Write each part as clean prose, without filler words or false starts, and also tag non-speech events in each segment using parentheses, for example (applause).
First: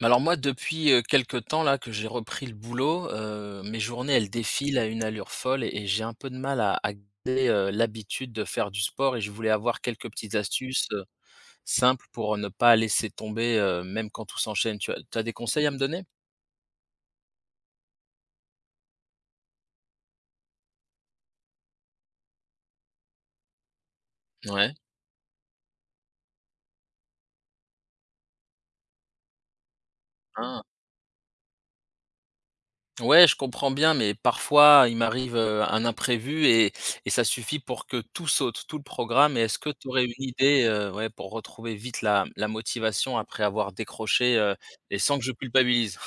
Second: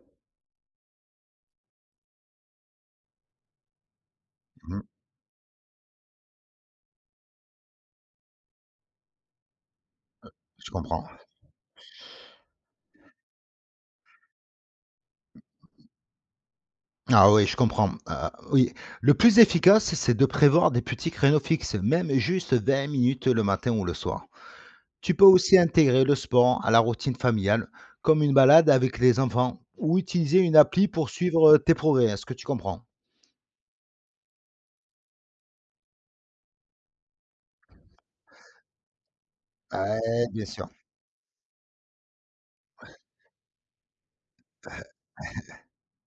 Mais alors moi, depuis, quelque temps là que j'ai repris le boulot, mes journées, elles défilent Mmh, à une allure folle et j'ai un peu de mal à garder, l'habitude de faire du sport et je voulais avoir quelques petites je astuces, comprends. simples pour ne pas laisser tomber, même quand tout s'enchaîne. Tu as tu des conseils à me donner? Ah oui, je comprends. Oui, le plus efficace, c'est de prévoir des petits créneaux fixes, même juste 20 minutes le matin ou le soir. Ouais. Tu peux aussi intégrer le sport à la routine familiale, comme une balade avec les enfants ou utiliser une Ah. appli pour suivre, tes progrès. Est-ce que tu comprends? Ouais, je comprends bien, mais parfois, il m'arrive, un imprévu et ça suffit pour que tout saute, tout le programme et est-ce que tu aurais une Ouais, bien idée, sûr. Ouais, pour retrouver vite la motivation après avoir décroché, et sans que je culpabilise?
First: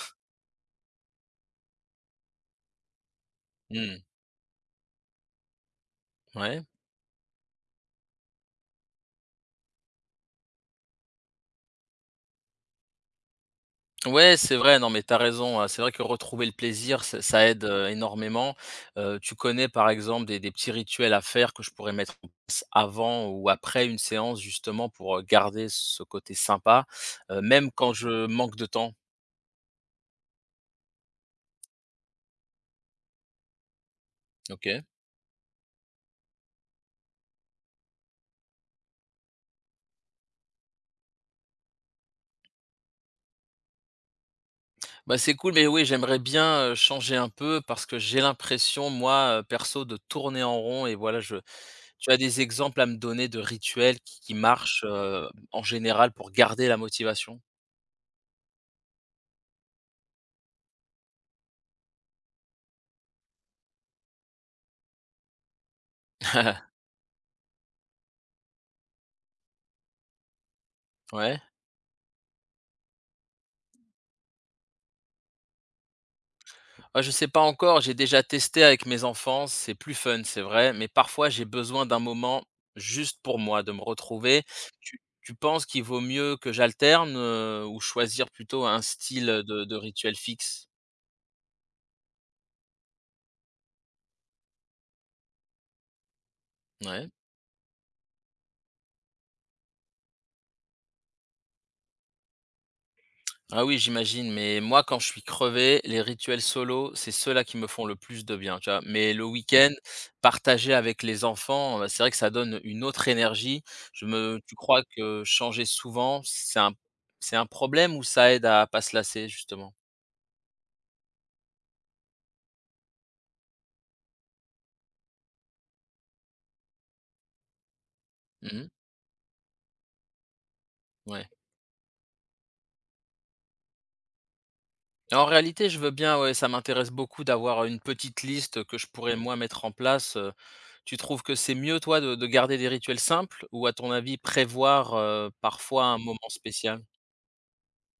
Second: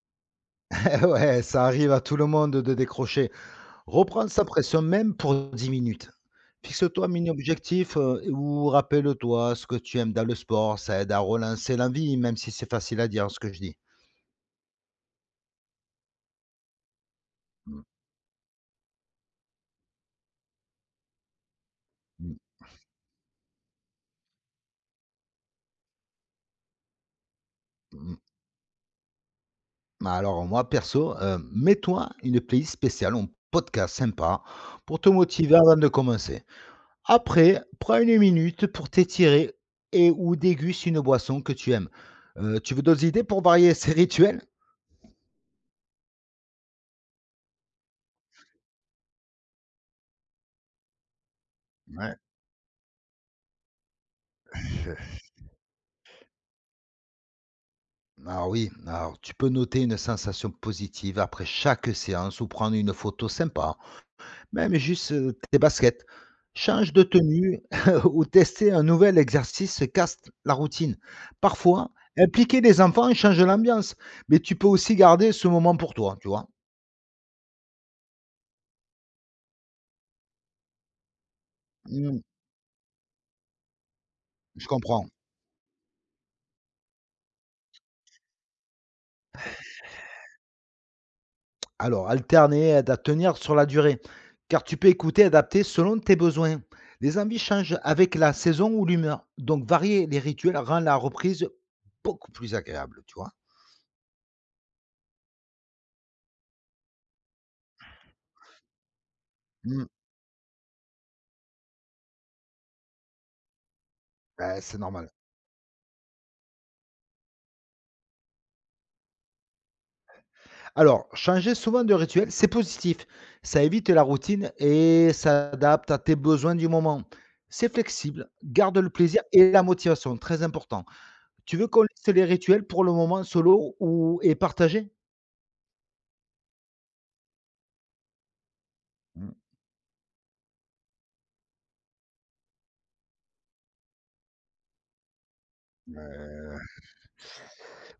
(laughs) Ouais, ça arrive à tout le monde de décrocher. Mmh. Reprendre sa pression même pour 10 minutes. Ouais. Fixe-toi un mini-objectif, ou rappelle-toi ce que tu aimes dans le sport, ça aide à relancer l'envie, même si c'est facile à dire ce que je dis. Ouais, c'est vrai, non, mais t'as raison, hein. C'est vrai que retrouver le plaisir, ça aide, Mmh, énormément. Tu connais, par exemple, des petits rituels à faire que je pourrais mettre en mh, place avant ou après une séance justement pour, garder ce côté sympa, même quand mh. je manque de temps? Bah, alors moi perso, mets-toi une playlist spéciale un podcast sympa OK. pour te motiver avant de commencer. Après, prends une minute pour t'étirer et ou déguste une boisson que tu aimes. Tu veux d'autres idées pour varier ces rituels? Bah, c'est cool, mais oui, j'aimerais bien, changer un peu parce que j'ai l'impression, moi, perso, de tourner en rond et voilà, je tu Ouais. as des exemples à me donner de rituels qui marchent, en général pour garder la motivation? Ah oui, alors tu peux noter une sensation positive après chaque séance ou prendre une photo sympa, même juste tes baskets. (laughs) Change de tenue (laughs) ou tester un nouvel exercice casse la routine. Ouais. Parfois, impliquer les enfants change l'ambiance, mais tu peux aussi garder ce moment pour toi, tu vois. Ah, je sais pas encore, j'ai déjà testé avec mes enfants, c'est plus fun, c'est vrai, mais parfois j'ai besoin d'un Mm, moment juste pour moi, de me retrouver. je Tu comprends. tu penses qu'il vaut mieux que j'alterne, ou choisir plutôt un style, de rituel fixe? Alors, alterner aide à tenir sur la durée, car tu peux écouter et adapter selon tes besoins. Ouais. Les envies changent avec la saison ou l'humeur. Donc, varier les rituels rend la reprise beaucoup plus agréable, tu vois? Ah oui, j'imagine, mais moi, quand je suis crevé, les rituels solo, c'est ceux-là qui me font le plus de bien, tu vois? Mais le Mmh. week-end, Mmh, partagé avec les enfants, c'est vrai que ça donne une autre énergie. Je me tu bah, c'est crois normal. que changer souvent, c'est un problème ou ça aide à pas se lasser justement? Alors, changer souvent de rituel, c'est positif. Ça évite la routine et s'adapte à tes besoins du moment. C'est flexible, Mmh, garde le plaisir et la motivation, très important. ouais. Tu veux qu'on liste les rituels pour le moment solo ou et partagé? Et en réalité, je veux bien, ouais, ça m'intéresse beaucoup d'avoir une petite liste que je pourrais moi mettre en place, Tu trouves que c'est mieux toi de garder des rituels simples ou à ton avis prévoir, parfois un moment spécial?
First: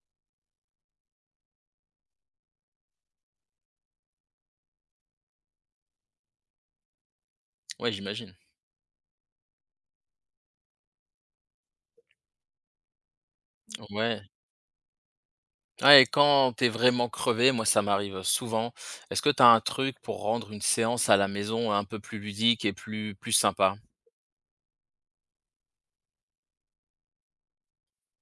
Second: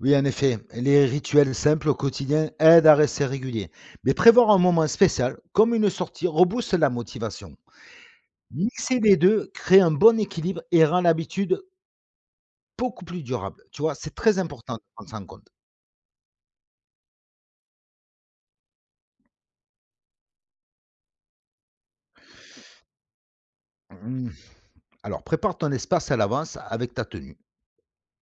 Oui, en effet, les rituels simples au quotidien aident à rester régulier. Mais prévoir un moment spécial, comme une sortie, rebooste la motivation. Ouais, j'imagine. Mixer les deux crée un bon équilibre et rend l'habitude beaucoup plus durable. Tu vois, c'est Ouais. très important de prendre ça en compte. Ouais, et quand t'es vraiment crevé, moi ça m'arrive souvent. Est-ce que t'as un truc pour rendre une séance à la maison un peu plus ludique et plus sympa? Mm. Alors, prépare ton espace à l'avance avec ta tenue,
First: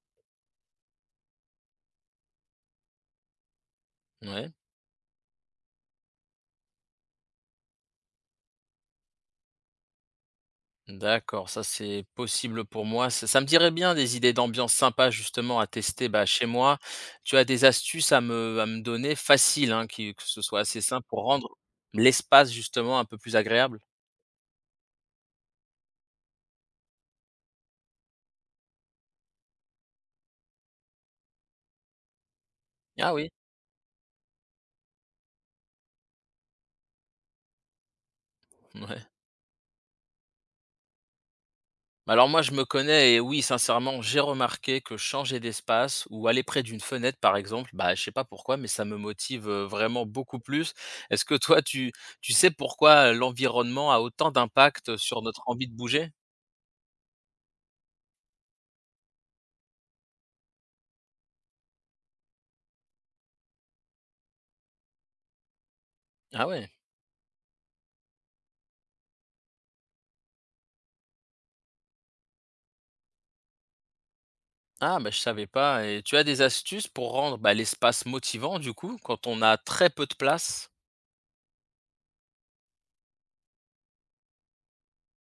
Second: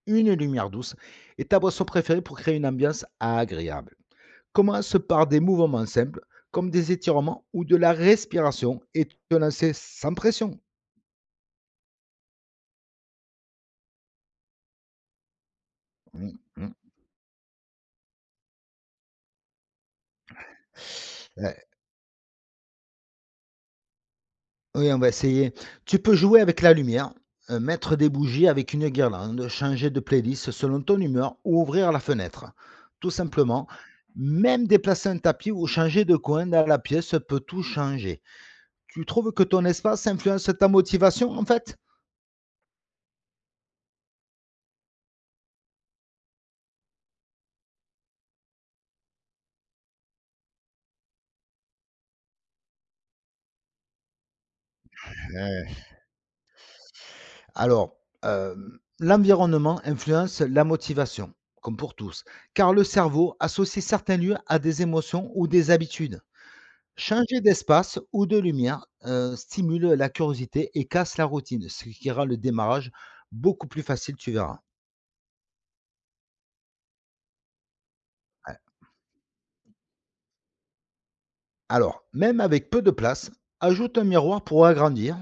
une lumière douce et ta boisson préférée pour créer une ambiance agréable. Ouais. Commence par des mouvements simples, comme des étirements ou de la respiration, et te lancer sans pression. D'accord, ça c'est possible pour moi. Ça me dirait bien des idées d'ambiance sympa justement à tester bah, Mm, chez mm. moi. Tu as des astuces à me donner faciles, hein, qui- que ce soit assez simple pour Euh, rendre l'espace justement un peu plus agréable? oui, on va essayer. Tu peux jouer avec la lumière, mettre des bougies avec une guirlande, changer de playlist selon ton humeur ou ouvrir la fenêtre. Tout Ah oui, simplement, même déplacer un tapis ou changer de coin dans la pièce peut tout changer. Tu ouais. trouves que ton espace influence ta motivation en fait? Bah, alors moi, je me connais et oui, sincèrement, j'ai remarqué que changer d'espace ou aller près d'une fenêtre, par exemple, bah, je sais pas pourquoi, mais ça me motive vraiment beaucoup plus. Est-ce que toi, tu sais pourquoi l'environnement a autant d'impact sur notre envie de bouger? Alors, l'environnement influence la motivation, comme pour tous, car le cerveau associe certains lieux à des émotions ou des habitudes. Ah ouais. Changer d'espace ou de lumière, stimule la curiosité et casse la routine, ce qui rend le démarrage beaucoup plus facile, tu verras. Ah, bah, je savais pas. Et tu as des astuces pour rendre bah, l'espace motivant, Ouais. du coup, quand on a très peu de place? Alors, même avec peu de place, ajoute un miroir pour agrandir.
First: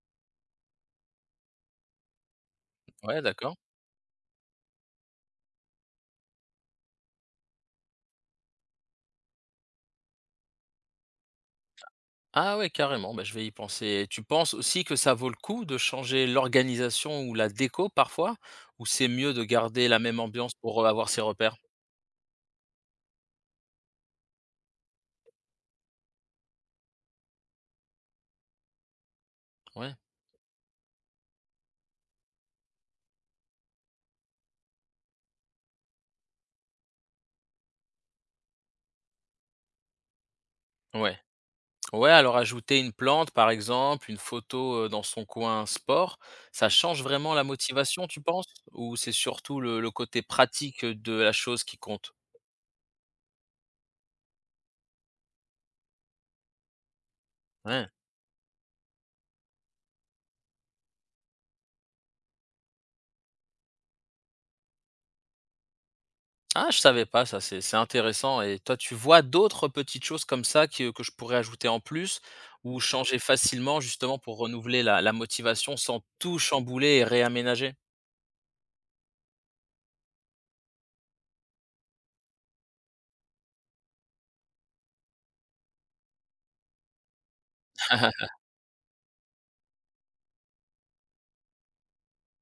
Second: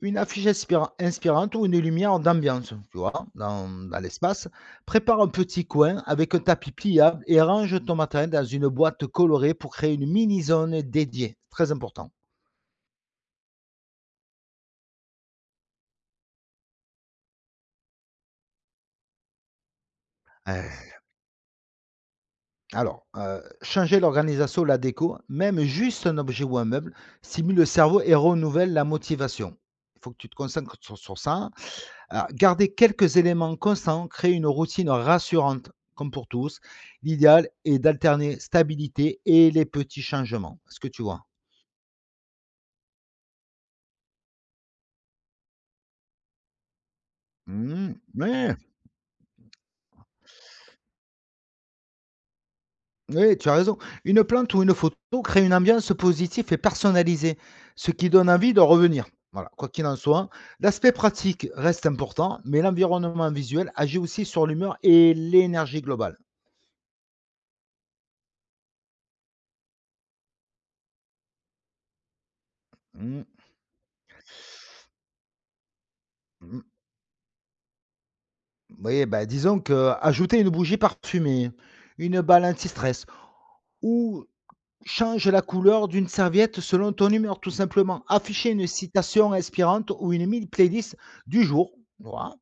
Une affiche inspirante ou une lumière d'ambiance, tu Ouais, vois? d'accord. Dans l'espace. Prépare un petit coin avec un tapis pliable et range ton matériel dans une boîte colorée pour créer une mini zone dédiée. Très important. Ah ouais, carrément, bah, je vais y penser. Tu penses aussi que ça vaut le coup de changer l'organisation ou la déco parfois? Ou c'est mieux de garder la même ambiance pour Heu, avoir ses repères? alors, changer l'organisation, la déco, même juste un objet ou un meuble, stimule le cerveau et renouvelle la motivation. Ouais. Il faut que tu te concentres sur ça. Alors, garder quelques éléments constants crée une routine rassurante, comme pour tous. L'idéal est d'alterner stabilité et les petits changements. Est-ce que tu Ouais. vois? Ouais, alors ajouter une plante, par exemple, une photo dans son coin sport, ça change vraiment la Mmh, motivation, tu penses? ouais, Ou c'est surtout le côté pratique de la chose qui compte? ouais, tu as raison. Une plante ou une photo crée une ambiance positive et personnalisée, Ouais. ce qui donne envie de revenir. Voilà, quoi qu'il en soit, l'aspect pratique reste important, mais l'environnement visuel agit aussi sur l'humeur et l'énergie globale. Ah, je savais pas ça, c'est intéressant et toi, tu vois d'autres petites choses comme ça que je pourrais ajouter en plus ou changer Mmh, facilement justement pour renouveler la motivation sans tout mmh. chambouler et réaménager? Oui, bah, disons que ajouter une bougie parfumée, une balle anti-stress. Ou change la couleur d'une serviette selon ton humeur, tout simplement. (laughs) Afficher une citation inspirante ou une mini playlist du jour, voilà,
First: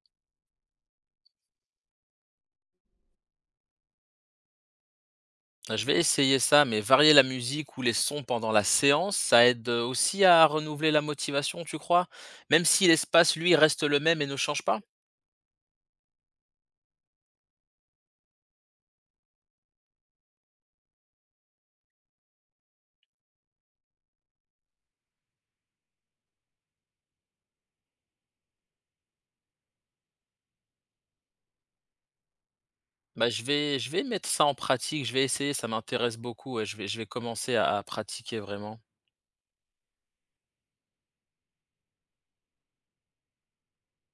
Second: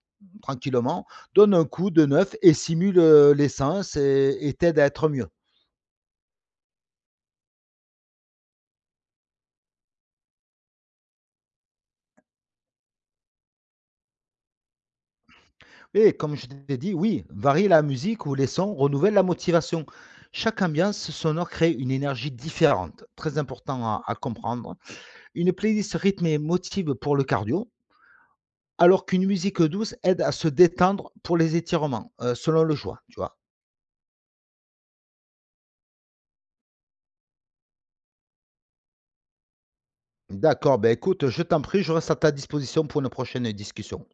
tranquillement, donne un coup de neuf et simule, l'essence et t'aide à être mieux. Je vais essayer ça, mais varier la musique ou les sons pendant la séance, ça aide aussi à renouveler la motivation, tu crois? Même si l'espace, lui, reste le même et ne change pas? Et comme je t'ai dit, oui, varie la musique ou les sons, renouvelle la motivation. Chaque ambiance sonore crée une énergie différente, très important à comprendre. Une playlist rythmée motive pour le cardio, alors qu'une musique douce aide à se détendre pour les étirements, selon le choix, tu Bah, vois? Je vais mettre ça en pratique, je vais essayer, ça m'intéresse beaucoup, ouais, je vais commencer à pratiquer vraiment. D'accord, ben écoute, je t'en prie, je reste à ta disposition pour une prochaine discussion.